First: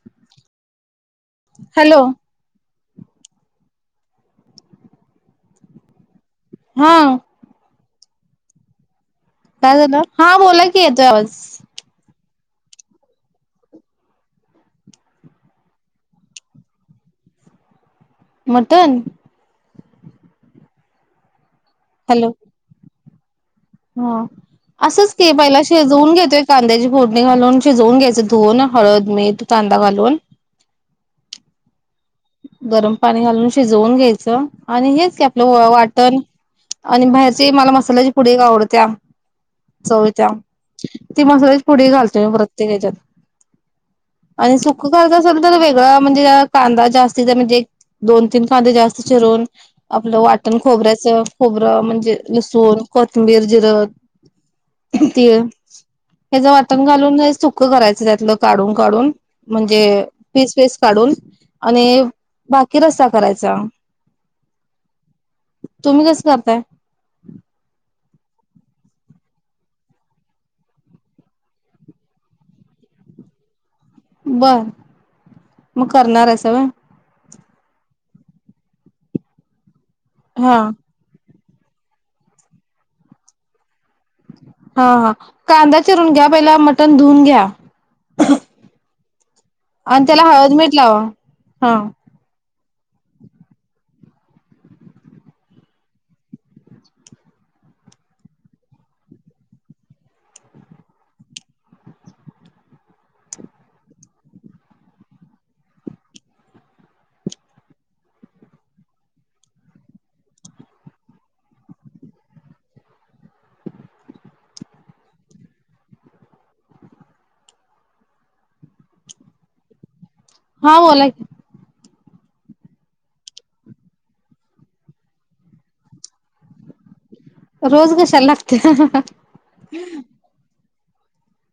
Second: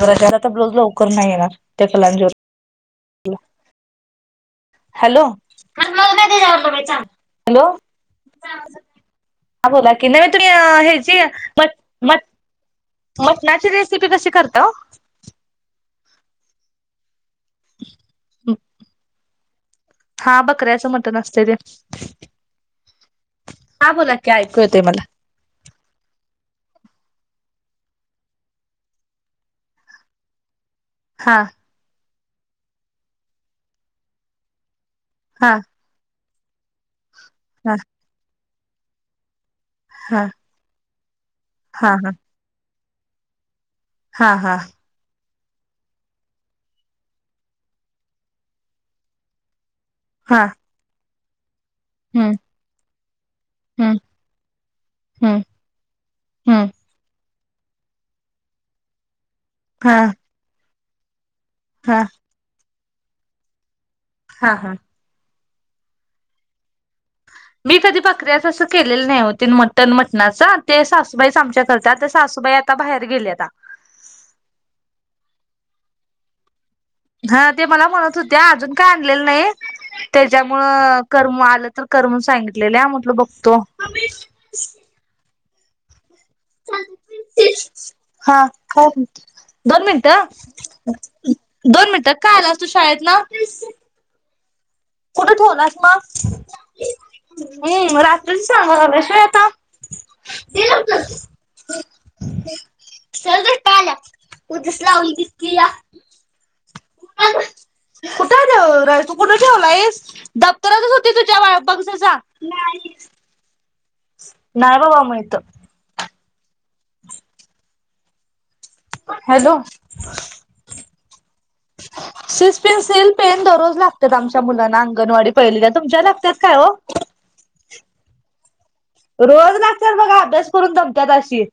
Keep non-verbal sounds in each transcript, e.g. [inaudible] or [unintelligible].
शराच्या आता ब्लाज लवकर नाही येणार त्या हॅलो कलांजवर. हॅलो? हा हॅलो हा काय बोला झालं की नाही म हा तु बोला की येतोय हेजी आवाज म म मटणाची रेसिपी कशी करता आ ओ? ह मटन! हा बकऱ्याचं मटण असते ते. ह ऐकू येते मला असंच क पहिला शेजवून घेतोय. कांद्याची फोडणी घालून शिजवून घ्यायचं धुून हळद मीठ कांदा घालून हा गरम पाणी घालून शिजवून घ्यायचं, आणि हेच की हा आपलं वाटण आणि बाहेरचे मला हा मसाल्याची पुढ का आवडत्या, हा चविच्या ती मसाल्याची पुडी हा घालतेो मी प्रत्येक ह्याच्यात, हा हा हा आणि सुख खात अस तर वेगळा म्हणजे कांदा जास्त ति म्हणजे एक दोन तीन कांदे जास्त चिरून आपलं हा वाटण खोबऱ्याचं म्हणजे हम्म लसूण कोथंबीर जिर हम्म तिळ हम्म हच हम्म वाटण घालून सुक सुकं करायचं त्यातलं काढून काढून हा म्हणजे फीस पिस काढून हा आणि बाकी रसा करायचा. हा हा तुम्ही कसं करताय? मी कधी बकय्राच असं केलेली नाही, होती मटन मटणाच ते सासूबाई आमच्या आता करतात. सासू बाई आता बाहेर गेले आता. बर मग करणार आहे सा होय. हा मला म्हणत ते अजून काय आणलेलं नाही, त्याच्यामु हा करम आ, तर करून सांगितलेले म्हटल बघतो. हा हा कांदा चिरून घ्या पहिला मटण धुून घ्या. हा काय म्हणते? दोन आणि त्याला हळद मीठ मिनिटं लावा हा दोन मिनिटं काय तू शाळेत न, कुठं ठेवलास म हम्म रात्रीच सांगलाशवा आता. [unintelligible] [unintelligible] कुठं ठेवलायस दप्तरातच होती तुझ्या बघ जा. नाहीय बाबा माहिती. हॅलो, हा बोला कि, [unintelligible] सिस पेन्सिल पेन दररोज लागतात, आमच्या मुलांना अंगणवाडी पहिलीला तुमच्या लागतात काय हो, रोज कशाला लागते हा हा ह, जाशील.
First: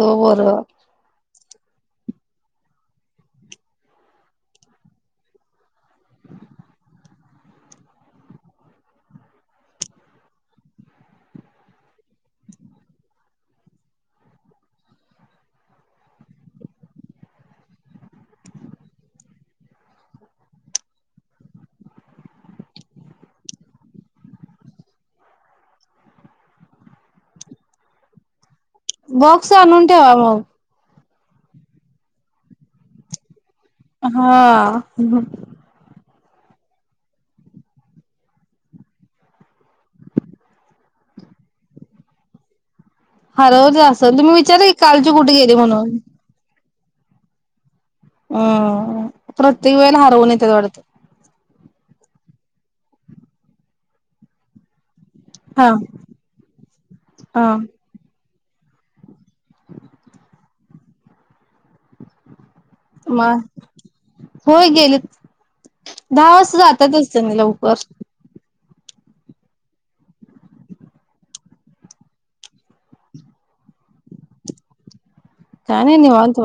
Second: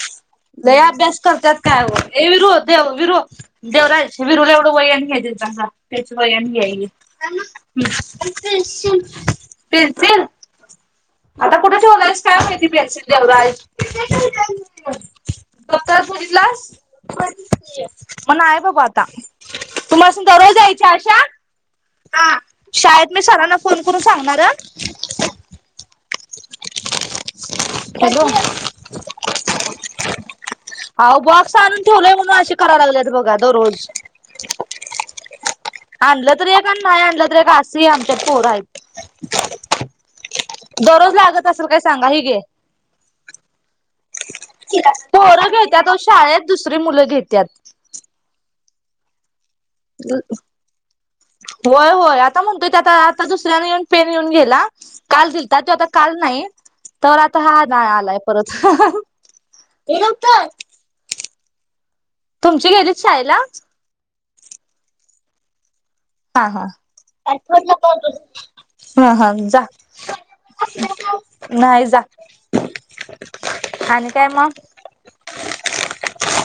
ओ पोरं लय अभ्यास करतात काय ओ ए विरु दे विरु देवराज विरूला एवढं वयन घ्या तेचा त्याच वयन घ्या हे, [unintelligible] [unintelligible] दप्तर बघितलंस मग नाय बाबा आता, तुमासणी दरोज जायच्या अशा, [unintelligible] हॅलो? बॉक्स आणून ठेवाव मग, आहो बॉक्स आणून ठेवलंय म्हणून असे कराय लागलेत बघा. दररोज हां आणलं तरी अन आणि नाही आणलं तरी काय असली आमच्यातली पोर आहेत. दररोज लागत असेल का सांगा? ही घे. हरवत असल तुम्ही विचारा की कालची कुठे गेली म्हणून? तरी मुलं घेत्यात. हम् प्रत्येक वेळेला हरवून येत्यात वाटतं. व्हय व्हय आता म्हणतोय त्या आता आता दुसऱ्याने येऊन पेन घेऊन गेला. काल दिलता हा त्यो आता काल नाही तवर आता हा नाही आलाय. परत [unintelligible] तुमची गेलीत शाळेला? मग होय गेलेत दहा हा वाजता हा जातातच ते लवकर. हा हा जा नाही जा. अन काय मग. काय नाय निवांत.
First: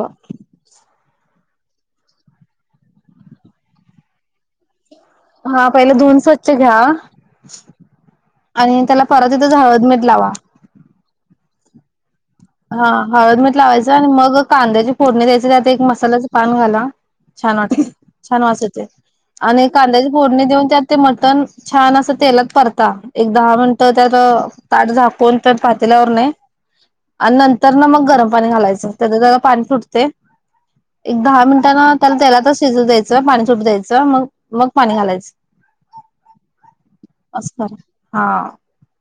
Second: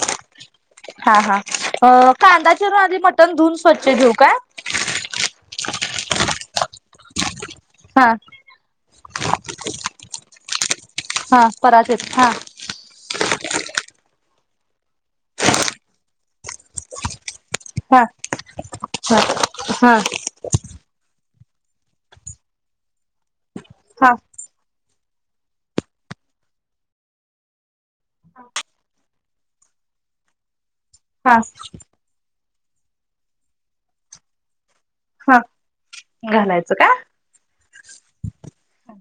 हा हा अ कांदा चिरून आधी मटण धुऊन स्वच्छ घेऊ काय? हा पहिले धुऊन स्वच्छ घ्या. हा आणि त्याला परातित इथं हळद मीठ लावा. हा परातीत हा. हा हळद मीठ लावायचं आणि मग कांद्याची फोडणी द्यायची त्यात एक मसाल्याचं पान घाला. छान वास हा छान वास येतोय हा आणि हा कांद्याची फोडणी देऊन त्यात ते मटण छान असं तेलात परता एक दहा मिनिटं तर हा ताट झाक कोनत पातील्यावर नाही आणि नंतर ना मग गरम पाणी घालायचं त्याच जरा पाणी सुटते एक हा दहा मिनटान त्याला तेलातच शिजू द्यायचं पाणी सुटू द्यायचं मग मग पाणी घालायचं. हा घालायचं का अस हा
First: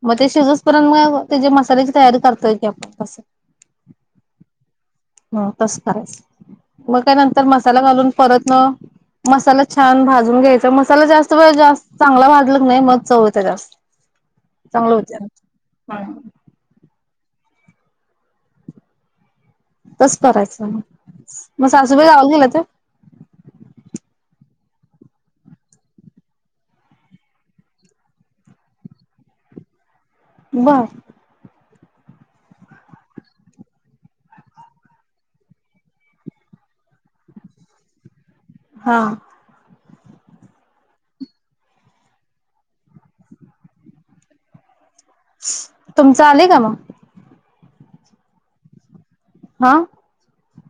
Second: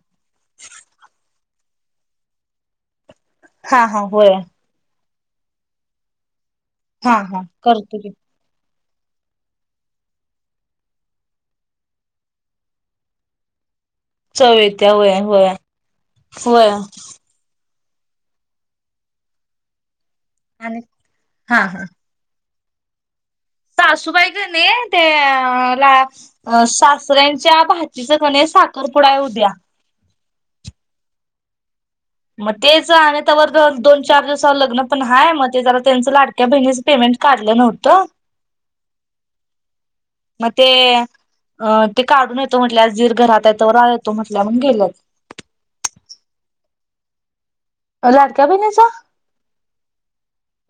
मग ते शिजुस पर्यंत मग ते जे मसाल्याची तयारी करतोय की आपण कसं. हा हा बोला. मग कस करायच मग का हा हा नंतर मसाला करतो की घालून परतन, मसाला छान भाजून घ्यायचा मसाला जास्त वेळ जास्त चांगला भाजला ना मग चव येते जास्त. चव येते चांगलं व्हया होत्या. व्हया व्हय कस करायचं आणि मग. हा मग हा सासूबाई गावाला गेल्यात्या. सासूबाई कि नय त्या ला अ सासऱ्यांच्या भाचीच कि नय साखरपुडा, काय उद्या. बरं मग तेच आणि त्यावर दोन चार दिवसावर लग्न पण हाय मग ते जरा त्यांच लाडक्या बहिणीच पेमेंट, काढलं नव्हत. हां मग ते अं ते काढून येतो म्हटल्या. आज दीर घरात आहे तोवर येतो म्हटल्या म्हणून गेल्यात. तुमचं आलेय का मग? लाडक्या बहिणीच. हां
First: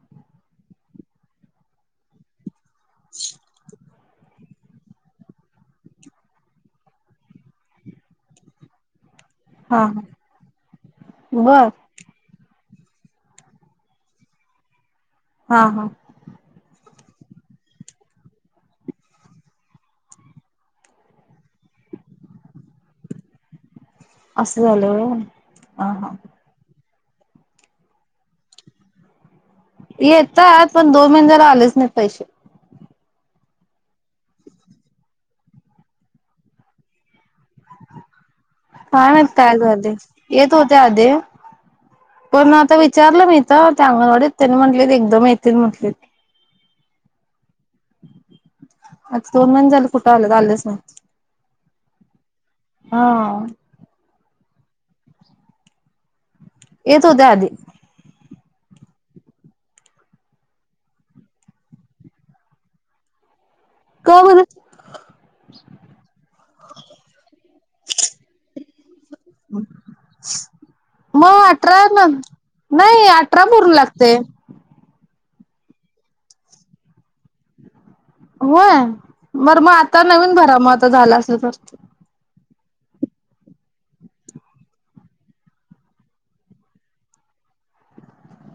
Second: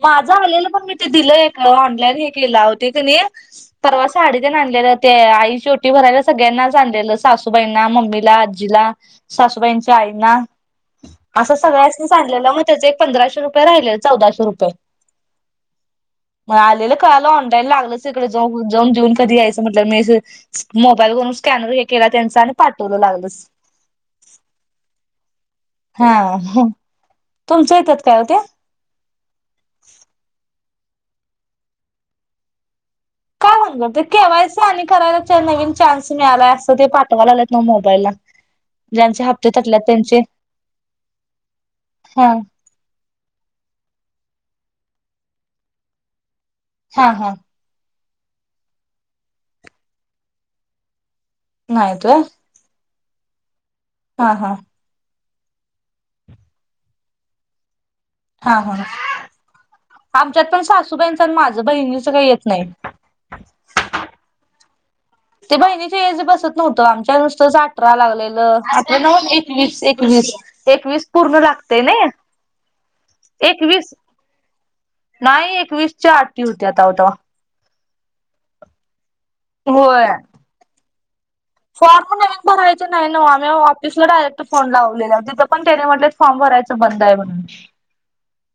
माझं आलेलं. पण मी ते दिलंय एकाला ऑनलाईन हे केलं अहो ते कणी परवा साडी ते आणलेलं. ते आईची ओटी भरायला. सगळ्यांनाच आणलेलं सासूबाईंना, मम्मीला, आजीला. हा सासूबाईंच्या हा आईंना असं बर सगळ्यासनी आणलेलं मग ते त्याचे एक पंधराशे रुपये राहिलेलं. चौदाशे रुपये. हा हां काल ऑनलाईन लागलच. तिकडे जाऊन देऊन कधी यायचं म्हटलं. मी मोबाईलवरून स्कॅनर हे केला. त्यांचा आणि पाठवलं लागलंच. असं झालं होय. हा तुमचं येतात काय हो ते. येतात. पण दोन महिने झाले आलेच नाही पैसे. का? ते के वाय सी आणि करायला नवीन चान्स मिळालाय. असं ते पाठवाय लागलेत नव्हं ते मोबाईलला. काय माहित ज्यांचे हप्ते काय थटल्यात झाले? त्यांचे येत होते आधी. हा पण आता विचारलं मी इथ ते अंगणवाडीत त्यांनी म्हंटले एकदम येतील म्हंटले. हा हा. आता दोन महिने झाले. कुठं आल्यात? आलेच नाहीत. नाहीत होय. हा. हा हा. येत होते आधी. हा हा. आमच्यात पण सासूबाईंच आणि माझं बहिणीच काही येत नाही. का बर? ते बहिणीच एज बसत नव्हतं आमच्या नुसतंच अठरा लागलेलं अठरा नव्हं एकवीस एकवीस. एकवीस पूर्ण मग अठरा लागतय ना नाही. नाही अठरा पूर्ण एकवीस लागते. नाही एकवीसच्या अटी होत्या. तेव्हा होय बर मग आता नवीन भरा मग आता झाला असलं. फॉर्म नवीन भरायच नाही नव्हे. आम्ही ऑफिसला डायरेक्ट फोन लावलेला. तिथे पण त्यांनी म्हटलेत फॉर्म भरायचं बंद आहे म्हणून. [inaudible]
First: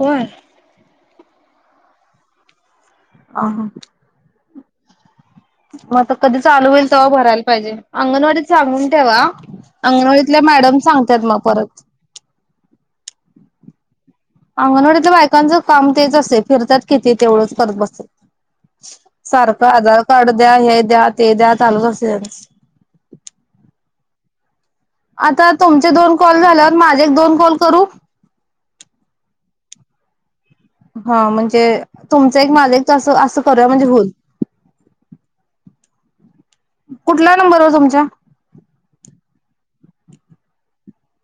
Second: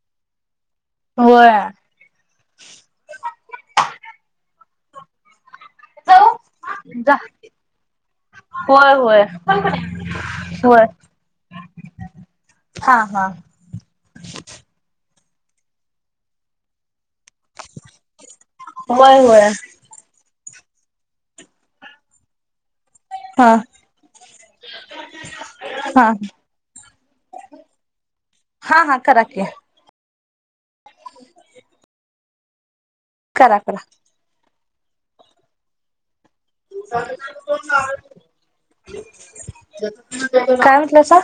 होय. होय. हा हा. मग आता कधी चालू होईल तेव्हा जा भरायला पाहिजे. अंगणवाडी सांगून होय ठेवा. होय अंगणवाडीतल्या मॅ डम होय सांगत्यात मग परत. हा हा. अंगणवाडीतल्या बायकांचं काम तेच असे असतंय. फिरतात किती तेवढंच करत बसत. होय होय सारखं आधार कार्ड द्या. हे द्या. ते द्या. चालूच असतंय त्यांच. हा. आता तुमचे हा दोन कॉल झाल्यावर माझे एक -दोन कॉल करू. हा हा करा की. हा म्हणजे तुमचा एक माझा एक अस असं करा करूया करा म्हणजे होईल. कुठला नंबरवर तुमच्या? काय म्हटलासा?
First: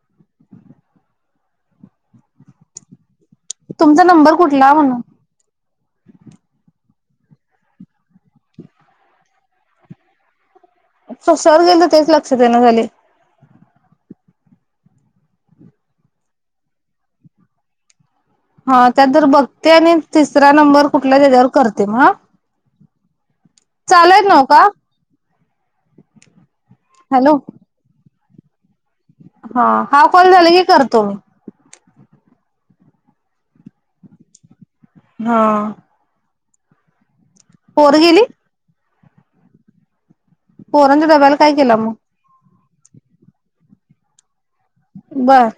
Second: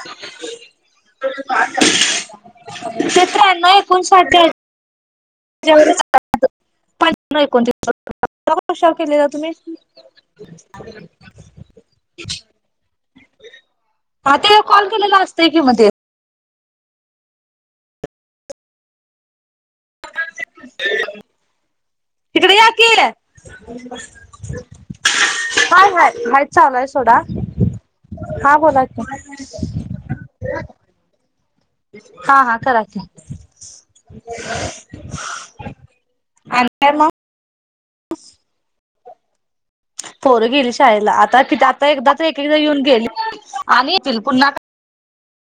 तुमचा नंबर कुठला म्हणून? [unintelligible] पंधरा एकोणतीस [unintelligible] केलेला तुम्ही? कशावर गेल तर तेच लक्षात येईना झाले. ह ते कॉल केलेला असतय कि म ते. हा त्या तर बघते आणि तिसरा नंबर कुठला त्याच्यावर कर तिकडे या कि. चालूयत नव्ह का हाय हाय हाय चालू आहे सोडा. हॅलो हा बोला की हा हाव कॉल झाला की करतो मी. हा हा करा की. हा आणि काय मग पोरं गेली पोरं गेली पोरांच्या शाळेला डब्याला आता काय किती केला आता मग एकदा ते एक एकदा येऊन गेली आणि येतील पुन्हा बर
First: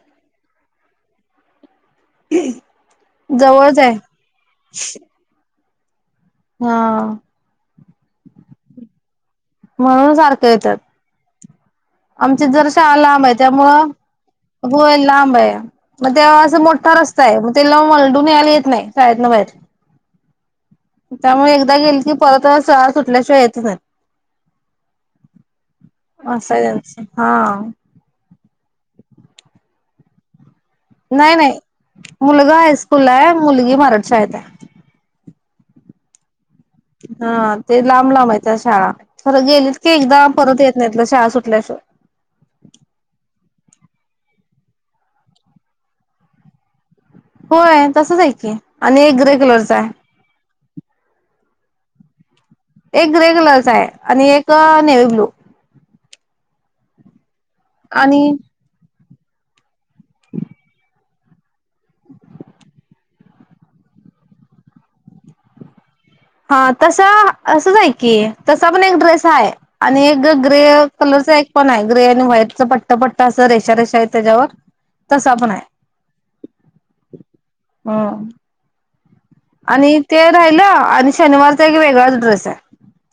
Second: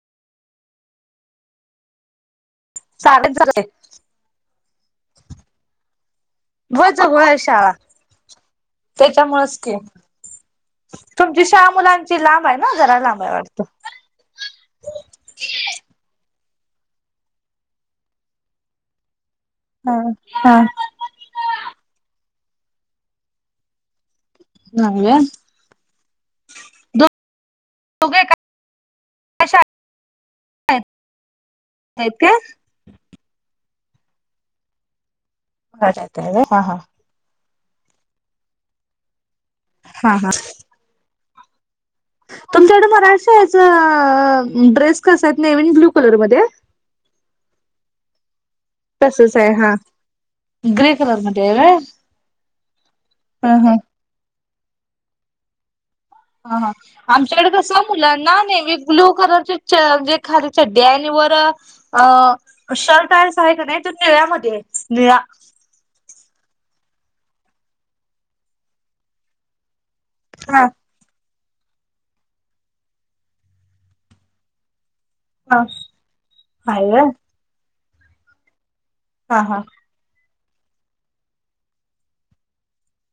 साडे जवळच आहे व्हय हा जवळाय शाळा त्यामुळेच की म्हणून सारखं येतात [unintelligible] मुलांची आमची लांब आहे जरा ना शाळा लांब आहे वाटतं त्यामुळं होय लांबाया मग ते मोठा रस्ता आहे मग त्याला मलडून यायला येत नाही शळेतंन बाहेर हा त्यामुळे एकदा गेल की परत शळा सुटल्याशिवाय यायचं नाही [unintelligible] असाय यांच हा तु [unintelligible] नाही नाही मुलगा हायस्कूल आहे मुलगी मराठ शाळेत आहे [unintelligible] हा ते लांब लांब आहेत त्या शाळा खरं गेलीत की एकदा परत येत नाहीत शाळा सुट - [unintelligible] [inaudible] तुमच्याकड मराठी शाळेच ड्रेस कस आहेत नेव्ही आणि ब्ल्यू कलर मध्येय होय तसच आहे की आणि एक तसच ग्रे आहे हा कलरचा ग्रे कलर मध्ये आहे व्हय एक ग्रे हा कलरचा हा आहे आणि एक नेवी ब्लू ह हा आमच्याकडे कस मुलांना आणि नेव्ही ब्लू कलर ची च म्हणजे खाली चड्डी य आणि वर अ शर्ट आहे का नाही त निळ्यामध्ये निळा हा तस असंच आहे की तसा पण एक ड्रेस हाय आणि एक ग्रे हा कलरचा एक - पण आहे ग्रे आणि व्हाईटच पट्ट पट्टा असं रेषा रेषा आहे त्याच्यावर तसा पण ह आहे हाय व्हय हम हा हा आणि ते राहिलं आणि शनिवारचा एक वेगळाच ड्रेस हाय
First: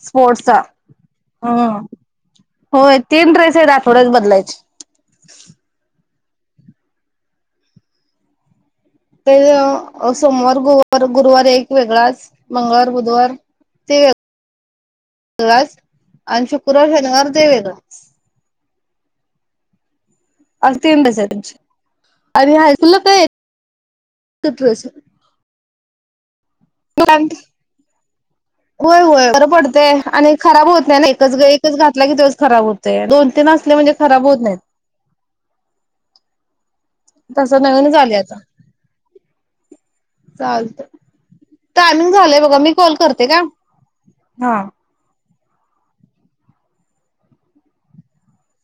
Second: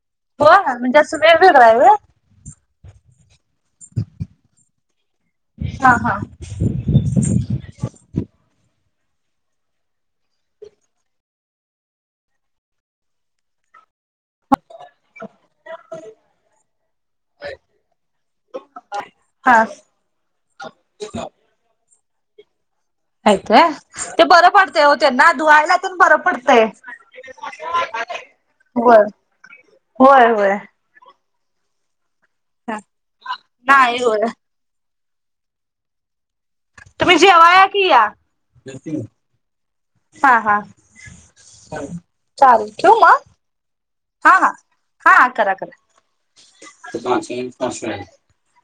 स्पोर्टस चा होय म्हणजे असं वेगवेगळं आहे हम् व्हय होय तीन ड्रेस आहेत अठवड्यात बदलायचे [inaudible] ते सोमवार गुरुवार गुरुवार एक वेगळाच मंगळवार बुधवार तेवे आणि शुक्रवार शनिवार ते वेगळाच हा [unintelligible] हाय काय ते बरं एकच पडतय ड्रेस ओ आहे त्यांना धुवायला तेन बर प - तय [unintelligible] पॅन्ट होय होय बरं पडतेय आणि होय खराब होत नाही ना एकच एकच घातला कि त्यो - खराब होत दोन तीन असले म्हणजे नाही खराब होय होत नाहीत तुम्ही तस जेवाया की नवीनच या. आलय आता हा हा चालतं टामिंग झालंय बघा चालेल मी कॉल ठेवू मग करते काय हा हा हा करा करा [unintelligible]